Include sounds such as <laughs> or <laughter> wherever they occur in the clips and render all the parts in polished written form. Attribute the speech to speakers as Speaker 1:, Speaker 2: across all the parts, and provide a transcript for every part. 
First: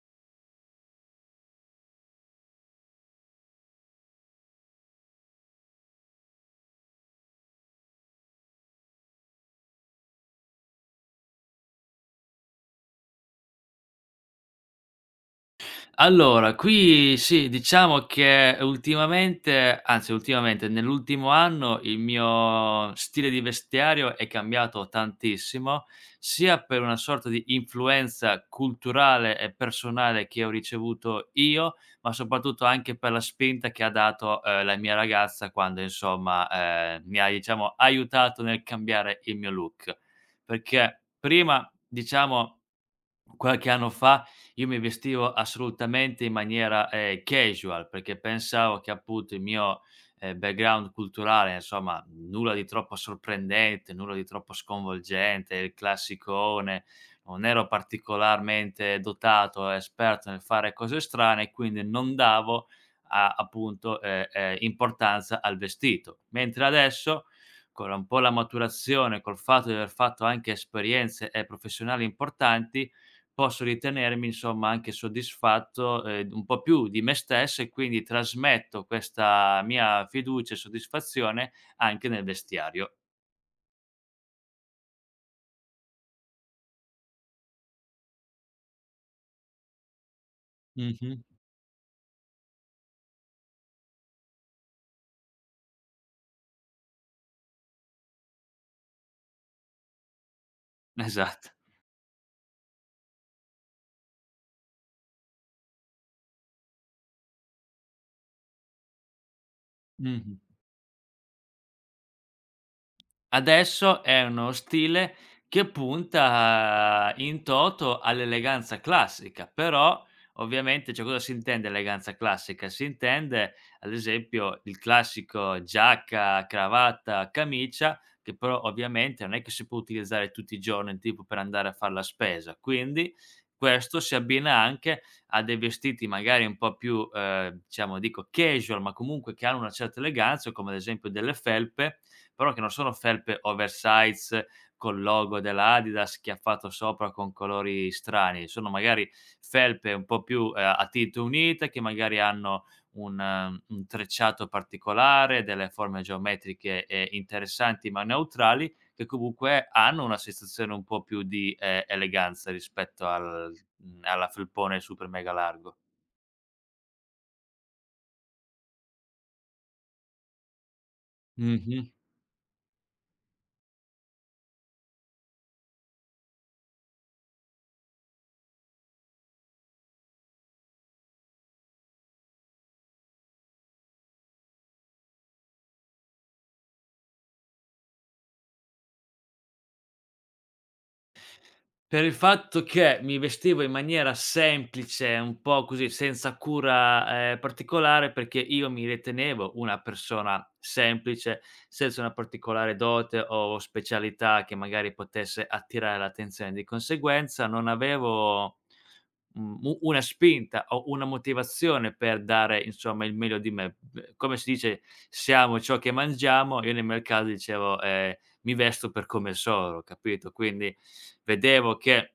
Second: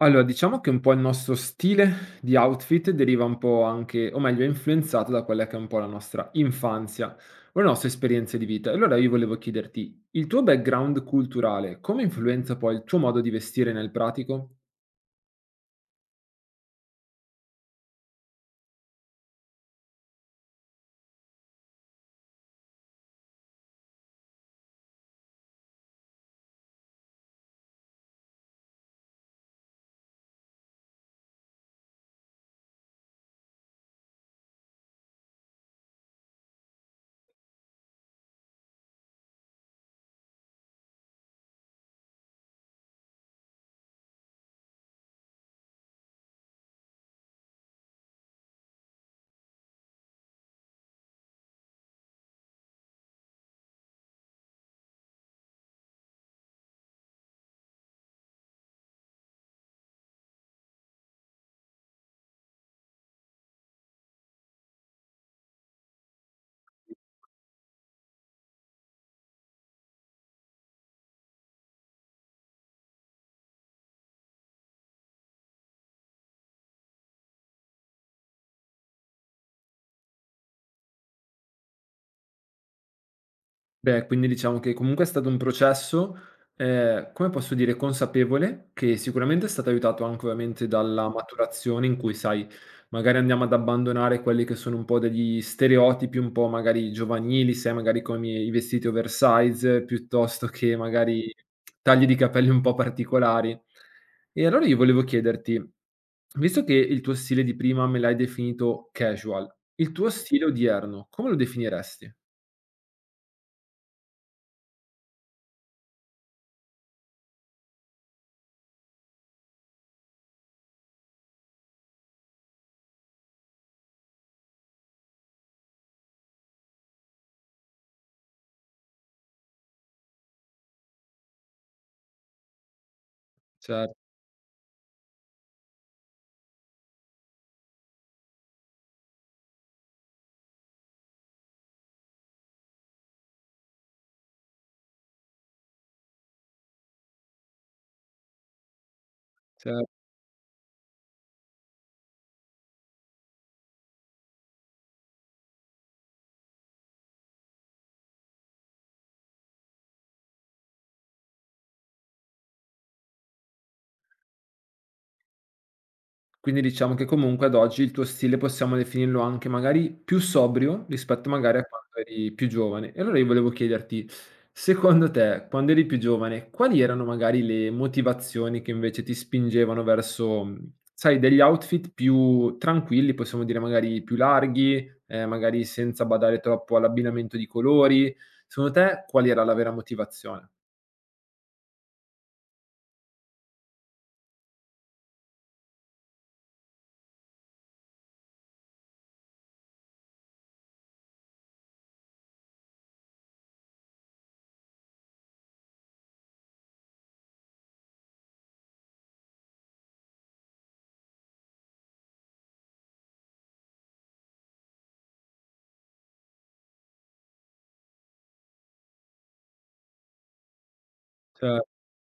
Speaker 1: Allora, diciamo che un po' il nostro stile di outfit deriva un po' anche, o meglio, è influenzato da quella che è un po' la nostra infanzia o le nostre esperienze di vita. E allora io volevo chiederti, il tuo background culturale come influenza poi il tuo modo di vestire nel pratico?
Speaker 2: Allora, qui sì, diciamo che ultimamente, nell'ultimo anno il mio stile di vestiario è cambiato tantissimo, sia per una sorta di influenza culturale e personale che ho ricevuto io, ma soprattutto anche per la spinta che ha dato, la mia ragazza quando insomma, mi ha diciamo aiutato nel cambiare il mio look. Perché prima, diciamo, qualche anno fa io mi vestivo assolutamente in maniera, casual, perché pensavo che appunto il mio, background culturale, insomma, nulla di troppo sorprendente, nulla di troppo sconvolgente, il classicone, non ero particolarmente dotato, esperto nel fare cose strane, quindi non davo a appunto, importanza al vestito. Mentre adesso, con un po' la maturazione, col fatto di aver fatto anche esperienze, professionali importanti, posso ritenermi insomma anche soddisfatto, un po' più di me stesso e quindi trasmetto questa mia fiducia e soddisfazione anche nel vestiario.
Speaker 1: Beh, quindi diciamo che comunque è stato un processo, come posso dire, consapevole, che sicuramente è stato aiutato anche ovviamente dalla
Speaker 2: Mh-mh. <laughs>
Speaker 1: maturazione in cui, sai, magari andiamo ad abbandonare quelli che sono un po' degli stereotipi un po' magari giovanili, sai, magari con i vestiti oversize, piuttosto che magari
Speaker 2: Esatto.
Speaker 1: tagli di capelli un po' particolari. E allora io volevo chiederti, visto che il tuo stile di prima me l'hai definito casual, il tuo
Speaker 2: Mh-mh.
Speaker 1: stile odierno come lo definiresti?
Speaker 2: Adesso è uno stile che punta in toto all'eleganza classica, però ovviamente, cioè, cosa si intende eleganza classica? Si intende ad esempio il classico giacca, cravatta, camicia, che però ovviamente non è che si può utilizzare tutti i giorni, tipo per andare a far la spesa. Quindi
Speaker 1: Cer
Speaker 2: questo si abbina anche a dei vestiti magari un po' più, diciamo dico casual, ma comunque che hanno una certa eleganza, come ad esempio delle felpe, però che non sono felpe oversize col logo della Adidas chiaffato sopra con colori strani, sono magari
Speaker 1: cer
Speaker 2: felpe un po' più, a tinto unite, che magari hanno un trecciato particolare, delle forme geometriche, interessanti ma neutrali, che comunque hanno una sensazione un po' più di, eleganza rispetto alla felpone super mega largo.
Speaker 1: Quindi diciamo che comunque ad oggi il tuo stile possiamo definirlo anche magari più sobrio rispetto magari a
Speaker 2: Mh-mh.
Speaker 1: quando eri più giovane. E allora io volevo chiederti, secondo te, quando eri più giovane, quali erano magari le motivazioni che invece ti spingevano verso, sai, degli outfit più tranquilli, possiamo dire magari più larghi, magari senza badare troppo all'abbinamento di colori. Secondo te qual era la vera motivazione?
Speaker 2: Per il fatto che mi vestivo in maniera semplice, un po' così, senza cura, particolare, perché io mi ritenevo una persona semplice, senza una particolare dote o specialità che magari potesse attirare l'attenzione. Di conseguenza non avevo, mhmm, u una spinta o una motivazione per dare, insomma, il meglio di me. B come si dice: "Siamo ciò che mangiamo", io nel mio caso dicevo: "Mi vesto per come sono", capito? Quindi
Speaker 1: Cioè,
Speaker 2: vedevo che,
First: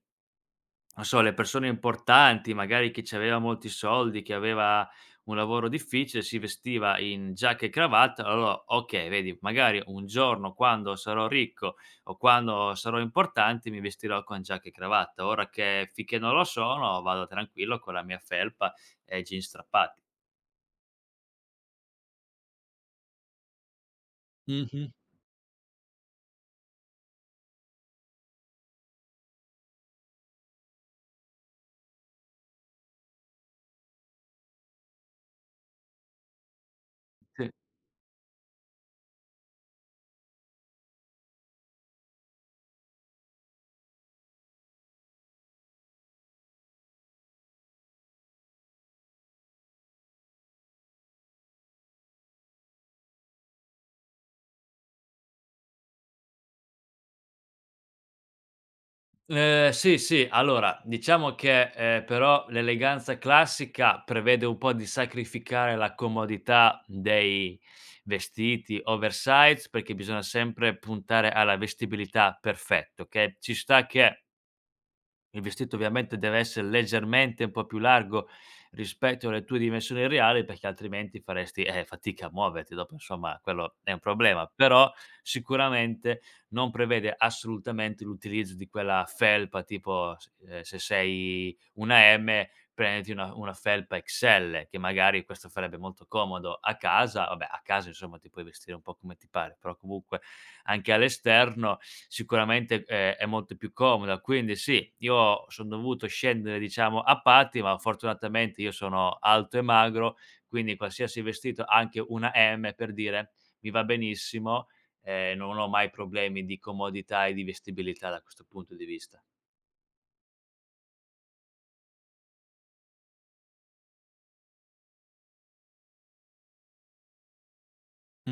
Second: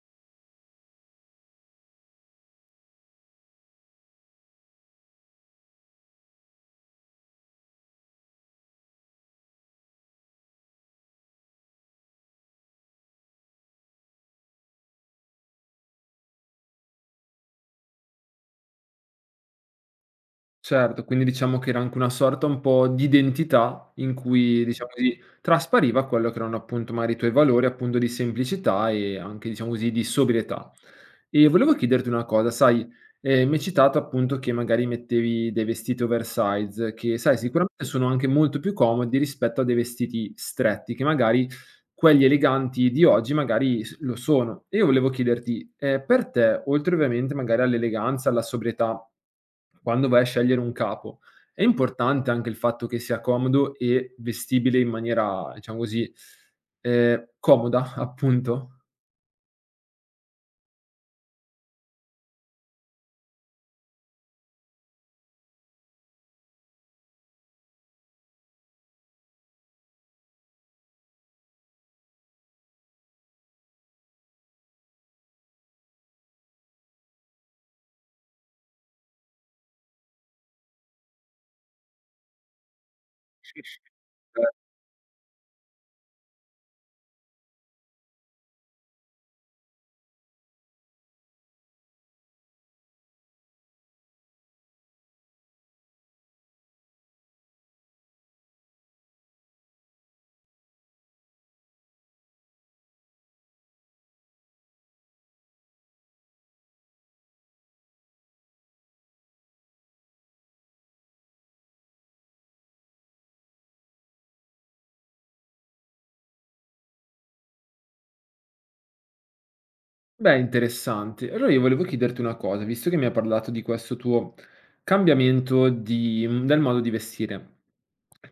Speaker 2: non so, le persone importanti, magari chi c'aveva molti soldi, che aveva un lavoro difficile, si vestiva in giacca e cravatta, allora okay, vedi, magari un giorno quando sarò ricco o quando sarò importante mi vestirò con giacca e cravatta. Ora che finché non lo sono vado tranquillo con la mia felpa e jeans strappati.
Speaker 1: certo, quindi diciamo che era anche una sorta un po' di identità in cui, diciamo
Speaker 2: Mh-mh.
Speaker 1: così, traspariva quello che erano appunto magari i tuoi valori, appunto di semplicità e anche diciamo così di sobrietà. E volevo chiederti una cosa, sai, mi hai citato appunto che magari mettevi dei vestiti oversize che, sai,
Speaker 2: Sì.
Speaker 1: sicuramente sono anche molto più comodi rispetto a dei vestiti stretti che magari quelli eleganti di oggi magari s lo sono. E io volevo chiederti, per te, oltre ovviamente magari all'eleganza, alla sobrietà, quando vai a scegliere un capo, è importante anche il fatto che sia comodo e vestibile in maniera, diciamo così, comoda <laughs> appunto?
Speaker 2: Sì, sì, allora diciamo che, però l'eleganza classica prevede un po' di sacrificare la comodità dei vestiti oversize, perché bisogna sempre puntare alla vestibilità perfetta, okay, ci sta che il vestito ovviamente deve essere leggermente un po' più largo rispetto alle tue dimensioni reali, perché altrimenti faresti, fatica a muoverti, dopo insomma quello è un problema, però sicuramente non prevede assolutamente l'utilizzo di quella felpa tipo s se sei una M prenditi una felpa XL, che magari questo farebbe molto comodo a casa, vabbè a casa insomma ti puoi vestire un po' come ti pare, però comunque anche all'esterno, sicuramente, è molto più comoda. Quindi sì, io son dovuto scendere, diciamo, a patti, ma fortunatamente io sono alto e magro, quindi qualsiasi vestito, anche una M per dire, mi va benissimo, non ho mai problemi di comodità e di vestibilità da questo punto di vista.
Speaker 1: Beh, interessante. Allora io volevo chiederti una cosa, visto che mi hai parlato di questo tuo cambiamento di del modo di vestire,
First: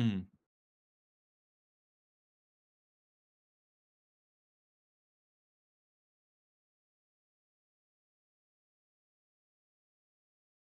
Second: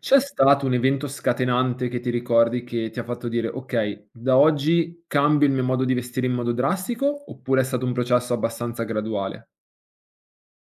Speaker 1: c'è stato un evento scatenante che ti ricordi che ti ha fatto dire: "Okay, da oggi cambio il mio modo di vestire in modo drastico", oppure è stato un processo abbastanza graduale?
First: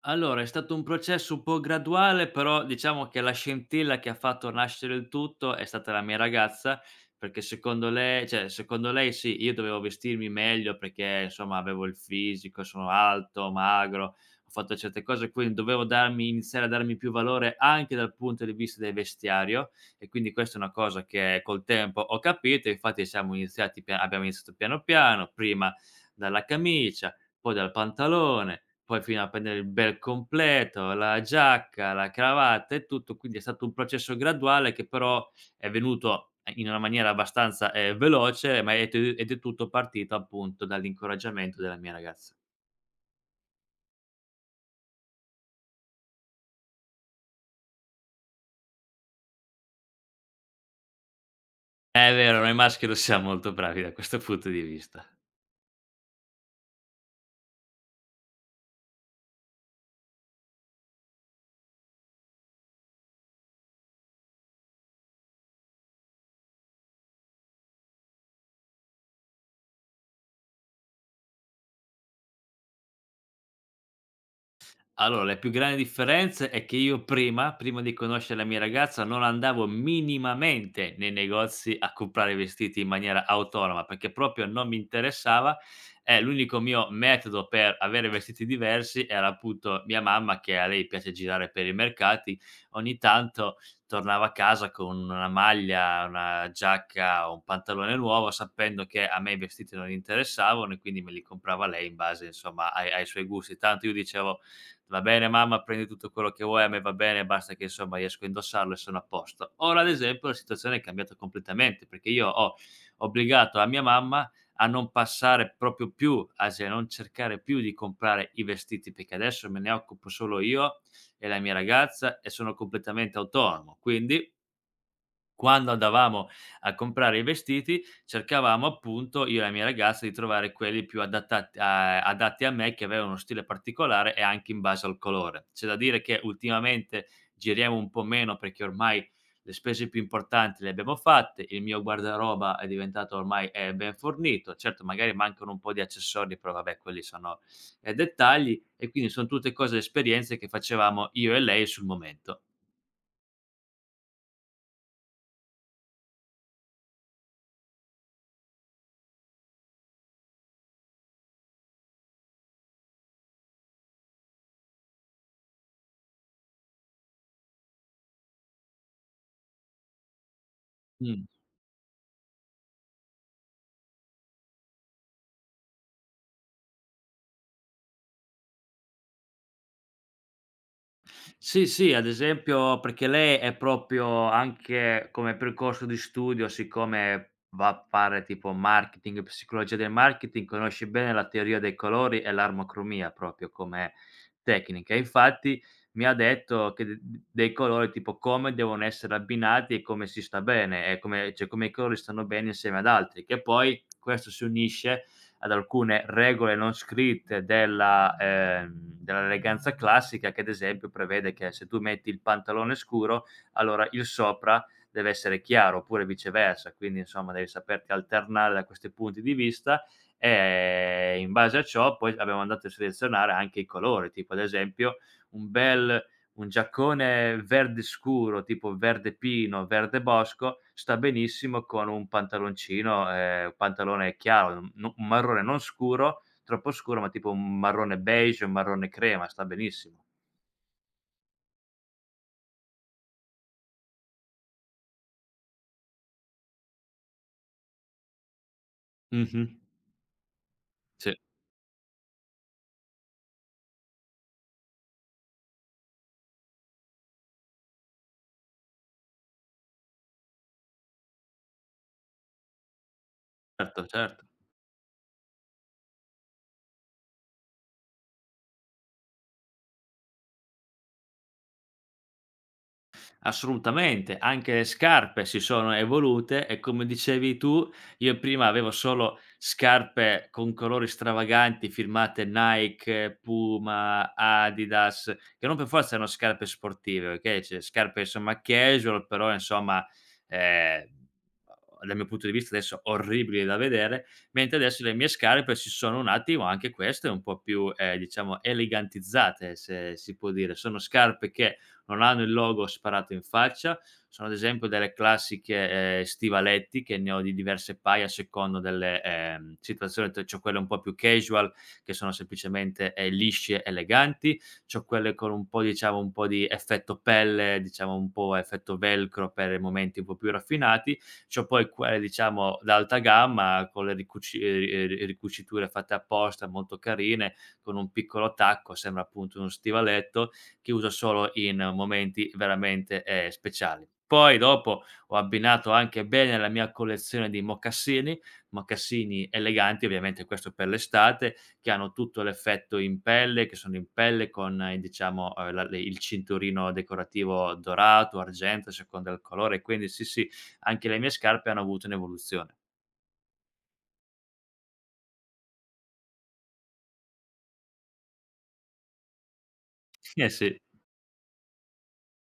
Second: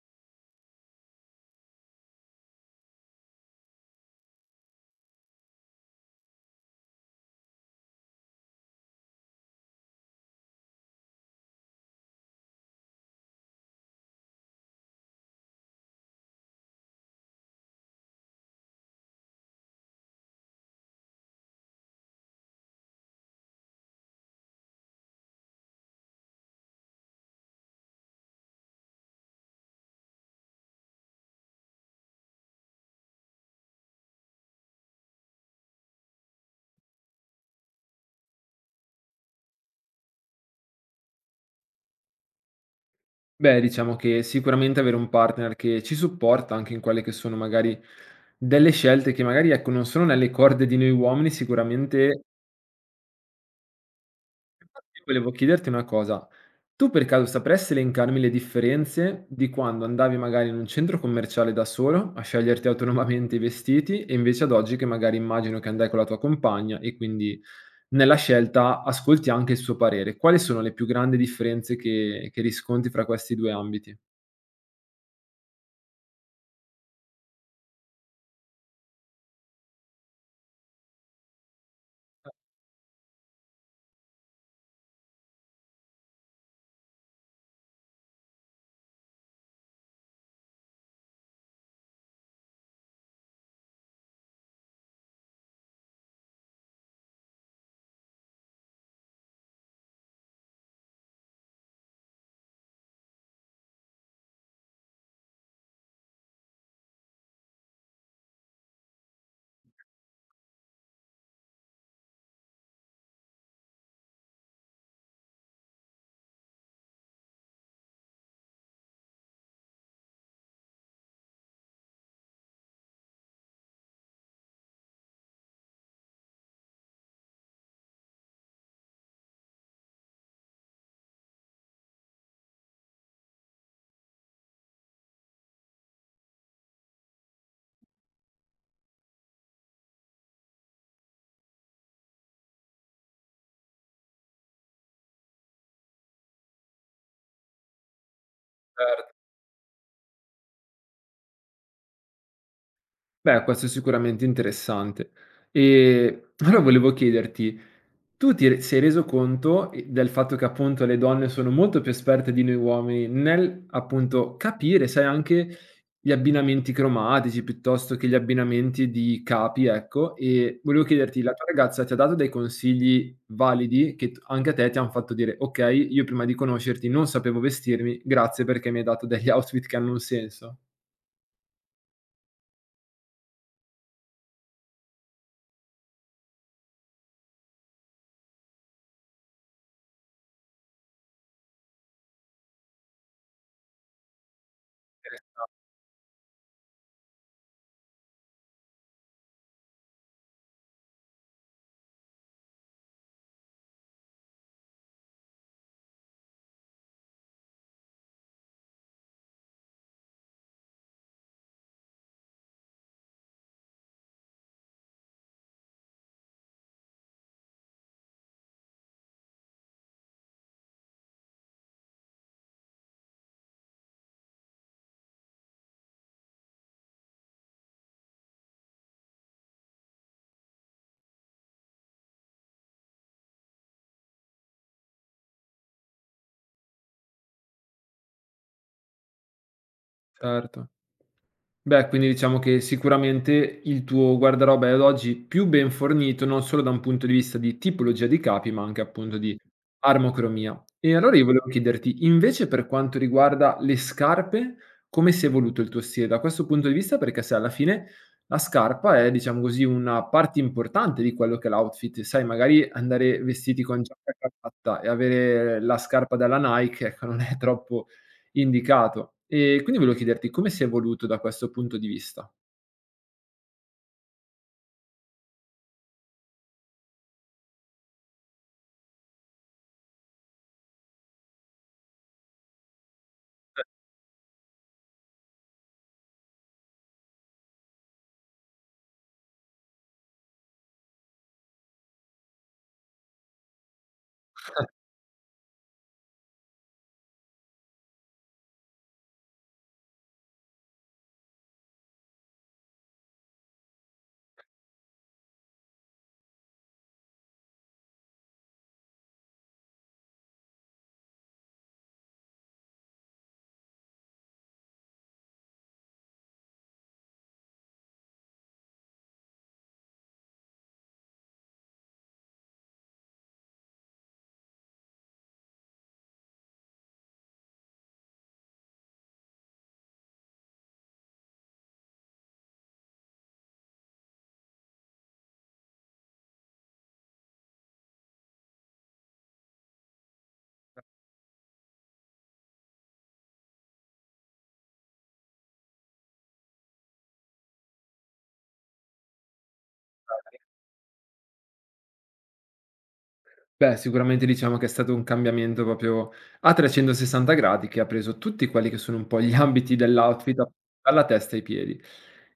Speaker 2: Allora, è stato un processo un po' graduale, però diciamo che la scintilla che ha fatto nascere il tutto è stata la mia ragazza, perché secondo lei sì, io dovevo vestirmi meglio perché insomma avevo il fisico, sono alto, magro, ho fatto certe cose, quindi dovevo darmi iniziare a darmi più valore anche dal punto di vista del vestiario e quindi questa è una cosa che col tempo ho capito, infatti siamo iniziati pia abbiamo iniziato piano piano, prima dalla camicia, poi dal pantalone, poi fino a prendere il bel completo, la giacca, la cravatta e tutto, quindi è stato un processo graduale che però è venuto in una maniera abbastanza, veloce, ma è t ed è tutto partito appunto dall'incoraggiamento della mia ragazza.
Speaker 1: Beh, diciamo che sicuramente avere un partner che ci supporta anche in quelle che sono magari delle scelte che magari, ecco, non sono nelle corde di noi uomini,
Speaker 2: È
Speaker 1: sicuramente.
Speaker 2: vero, noi maschi non siamo molto bravi da questo punto di
Speaker 1: Infatti
Speaker 2: vista.
Speaker 1: volevo chiederti una cosa, tu per caso sapresti elencarmi le differenze di quando andavi magari in un centro commerciale da solo a sceglierti autonomamente i vestiti e invece ad oggi che magari immagino che andai con la tua compagna e quindi nella scelta ascolti anche il suo parere. Quali sono le più grandi differenze che riscontri fra questi 2 ambiti?
Speaker 2: Allora, le più grandi differenze è che io prima di conoscere la mia ragazza, non andavo minimamente nei negozi a comprare vestiti in maniera autonoma, perché proprio non mi interessava, e l'unico mio metodo per avere vestiti diversi era appunto mia mamma, che a lei piace girare per i mercati, ogni tanto tornava a casa con una maglia, una giacca, un pantalone nuovo, sapendo che a me i vestiti non interessavano e quindi me li comprava lei in base, insomma, ai suoi gusti. Tanto io dicevo: "Va bene mamma, prendi tutto quello che vuoi, a me va bene, basta che insomma riesco a indossarlo e sono a posto". Ora ad esempio la situazione è cambiata completamente, perché io ho obbligato a mia mamma a non passare proprio più asi a non cercare più di comprare i vestiti, perché adesso me ne occupo solo io e la mia ragazza e sono completamente autonomo. Quindi quando andavamo a comprare i vestiti, cercavamo appunto, io e la mia ragazza, di trovare quelli più adattati a adatti a me, che avevano uno stile particolare e anche in base al colore. C'è da dire che ultimamente giriamo un po' meno perché ormai le spese più importanti le abbiamo fatte, il mio guardaroba è diventato ormai ben fornito, certo magari mancano un po' di accessori, però vabbè quelli sono dettagli e quindi
Speaker 1: Certo.
Speaker 2: sono tutte cose, esperienze che facevamo io e lei sul momento.
Speaker 1: Beh, questo è sicuramente interessante. E allora volevo chiederti, tu sei reso conto del fatto che appunto le donne sono molto più esperte di noi uomini nel appunto capire, sai, anche gli abbinamenti cromatici piuttosto che gli abbinamenti di capi, ecco, e volevo chiederti,
Speaker 2: Mh.
Speaker 1: la tua ragazza ti ha dato dei consigli validi che anche a te ti hanno fatto dire, ok, io prima di conoscerti non sapevo vestirmi, grazie perché mi hai dato degli outfit che hanno un senso.
Speaker 2: Sì, sì, ad esempio perché lei è proprio anche come percorso di studio, siccome va a fare tipo marketing, psicologia del marketing, conosce bene la teoria dei colori e l'armocromia proprio come tecnica. Infatti mi ha detto che d d dei colori tipo come devono essere abbinati e come si sta bene, e come, cioè, come i colori stanno bene insieme ad altri, che poi questo si unisce ad alcune regole non scritte della dell'eleganza classica che ad esempio prevede che se tu metti il pantalone scuro, allora il sopra deve essere chiaro, oppure viceversa. Quindi insomma devi saperti alternare da questi punti di vista e in base a ciò poi abbiamo andato a selezionare anche i colori, tipo ad esempio un bel un giaccone verde scuro, tipo verde pino, verde bosco, sta benissimo con un pantalone chiaro, un no un marrone non scuro, troppo scuro, ma tipo un marrone beige, un marrone crema, sta benissimo.
Speaker 1: Certo. Beh, quindi diciamo che sicuramente il tuo guardaroba è ad oggi più ben fornito, non solo da un punto di vista di tipologia di capi, ma anche appunto di
Speaker 2: Mh-mh.
Speaker 1: armocromia. E allora
Speaker 2: Sì.
Speaker 1: io volevo chiederti, invece per quanto riguarda le scarpe, come si è evoluto il tuo stile da questo punto di vista? Perché se alla fine la scarpa è, diciamo così, una parte importante di quello che è l'outfit, sai, magari andare vestiti con
Speaker 2: Certo,
Speaker 1: giacca e
Speaker 2: certo.
Speaker 1: cravatta e avere la scarpa della Nike, ecco, non è troppo indicato. E quindi volevo chiederti come si è evoluto da questo punto di vista?
Speaker 2: Assolutamente, anche le scarpe si sono evolute e come dicevi tu, io prima avevo solo scarpe con colori stravaganti firmate Nike, Puma, Adidas, che non per forza erano scarpe sportive, okay, cioè scarpe insomma casual, però insomma, ehm, dal mio punto di vista adesso orribili da vedere, mentre adesso le mie scarpe si sono un attimo anche queste un po' più, diciamo elegantizzate, se si può dire. Sono scarpe che non hanno il logo sparato in faccia, sono ad esempio delle classiche, stivaletti che ne ho di diverse paia a seconda delle, situazioni, t c'ho quelle un po' più casual che sono semplicemente, lisce, eleganti, c'ho quelle con un po' diciamo un po' di effetto pelle, diciamo un po' effetto velcro per i momenti un po' più raffinati, c'ho poi quelle diciamo d'alta gamma con le ricuciture fatte apposta molto carine, con un piccolo tacco, sembra appunto uno stivaletto che uso solo in momenti veramente, speciali. Poi dopo ho abbinato anche bene la mia collezione di mocassini, mocassini eleganti, ovviamente questo per l'estate, che hanno tutto l'effetto in pelle, che sono in pelle con i diciamo, la le il cinturino decorativo dorato, argenteo, a seconda del colore, quindi sì, sì, anche le mie scarpe hanno avuto un'evoluzione.
Speaker 1: Beh, sicuramente diciamo che è stato un cambiamento proprio a 360 gradi che ha preso tutti quelli che sono un po' gli ambiti
Speaker 2: Eh
Speaker 1: dell'outfit a
Speaker 2: sì.
Speaker 1: dalla testa ai piedi.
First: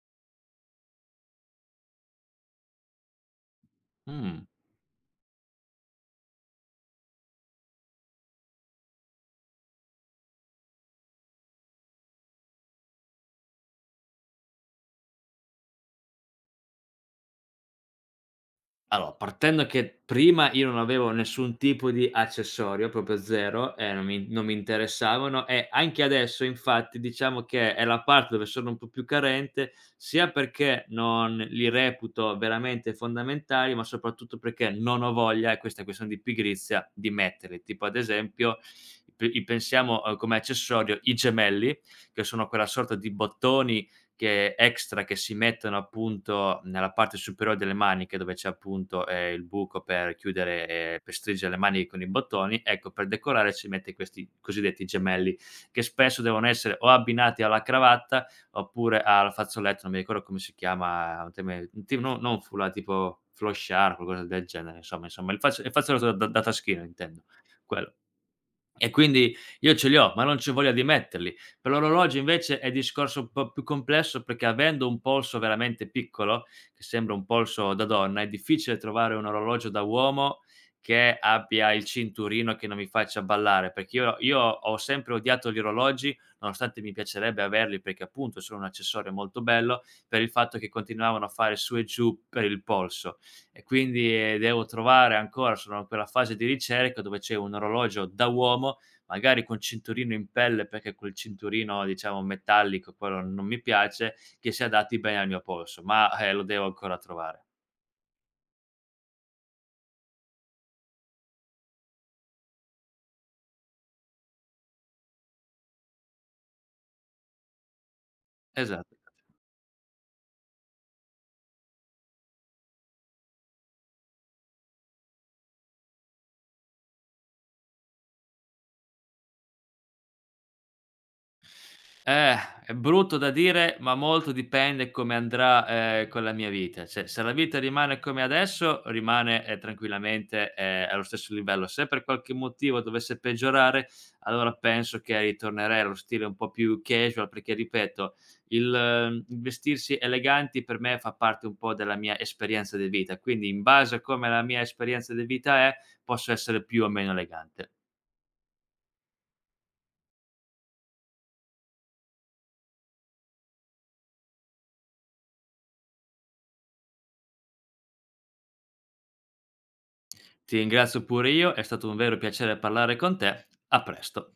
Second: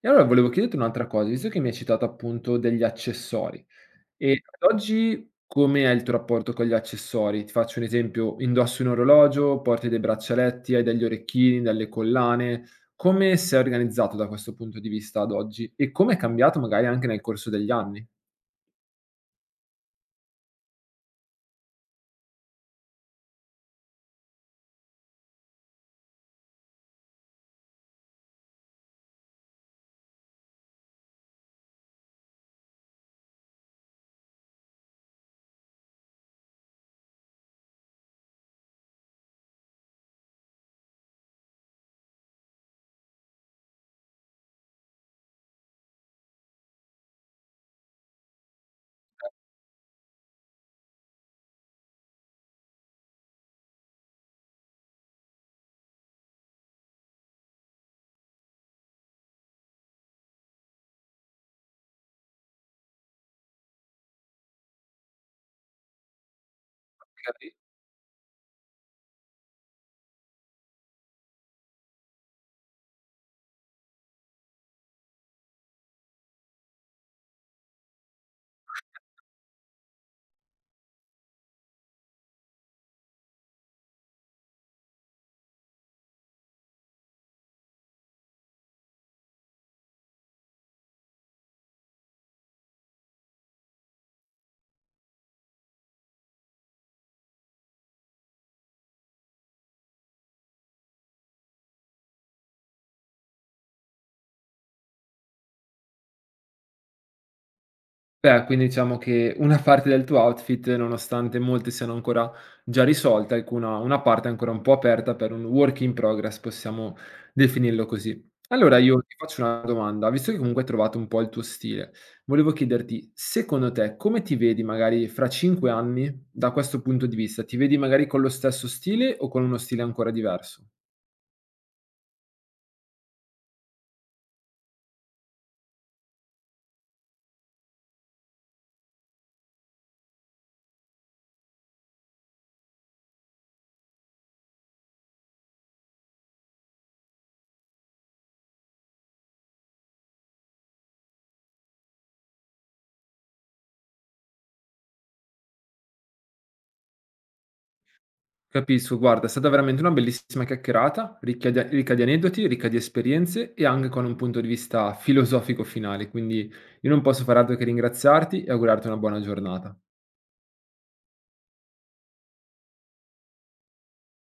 Speaker 1: E allora volevo chiederti un'altra cosa, visto che mi hai citato appunto degli accessori,
Speaker 2: Mh.
Speaker 1: e ad oggi come è il tuo rapporto con gli accessori? Ti faccio un esempio: indossi un orologio, porti dei braccialetti, hai degli orecchini, delle collane. Come sei organizzato da questo punto di vista ad oggi? E come è cambiato magari anche nel corso degli anni?
Speaker 2: Allora, partendo che prima io non avevo nessun tipo di accessorio, proprio 0, e non mi interessavano e anche adesso infatti diciamo che è la parte dove sono un po' più carente, sia perché non li reputo veramente fondamentali, ma soprattutto perché non ho voglia, e questa è questione di pigrizia, di metterli. Tipo ad esempio p i pensiamo, come accessorio i gemelli, che sono quella sorta di bottoni che extra che si mettono appunto nella parte superiore delle maniche, dove c'è appunto, il buco per stringere le maniche con i bottoni, ecco per decorare si mette questi cosiddetti gemelli, che spesso devono essere o abbinati alla cravatta oppure al fazzoletto, non mi ricordo come si chiama, un teme un ti no non foulard, tipo flosciar, qualcosa del genere, insomma il fazzoletto da taschino intendo, quello. E quindi io ce li ho, ma non c'ho voglia di metterli. Per l'orologio invece è discorso un po' più complesso, perché avendo un polso veramente piccolo, che sembra un polso da donna, è difficile trovare un orologio da uomo che abbia il cinturino che non mi faccia ballare, perché io ho sempre odiato gli orologi, nonostante mi piacerebbe averli perché appunto sono un accessorio molto bello, per il fatto che continuavano a fare su e giù per il polso. E quindi, devo trovare ancora sono in quella fase di ricerca dove c'è un orologio da uomo, magari con cinturino in pelle, perché quel cinturino diciamo metallico, quello non mi piace, che si adatti bene al mio polso, ma, lo devo ancora trovare.
Speaker 1: Beh, quindi diciamo che una parte del tuo outfit, nonostante molte siano ancora già risolte, ecco una parte è ancora un po' aperta per un work in progress, possiamo definirlo così. Allora mh,
Speaker 2: Esatto.
Speaker 1: io ti faccio una domanda, visto che comunque hai trovato un po' il tuo stile, volevo chiederti, secondo te come ti vedi magari fra 5 anni da questo punto di vista? Ti vedi magari con lo stesso stile o con uno stile ancora diverso?
Speaker 2: Eh, è brutto da dire, ma molto dipende come andrà, con la mia vita. Cioè, se la vita rimane come adesso, rimane, tranquillamente, allo stesso livello. Se per qualche motivo dovesse peggiorare, allora penso che ritornerei allo stile un po' più casual, perché ripeto, il vestirsi eleganti per me fa parte un po' della mia esperienza di vita, quindi in base a come la mia esperienza di vita è, posso essere più o meno elegante.
Speaker 1: Capisco, guarda, è stata veramente una bellissima chiacchierata, ricchia di ricca di aneddoti, ricca di esperienze e anche con un punto di vista filosofico finale, quindi io non posso far altro che ringraziarti e augurarti una buona giornata.
Speaker 2: Ti ringrazio pure io, è stato un vero piacere parlare con te. A presto.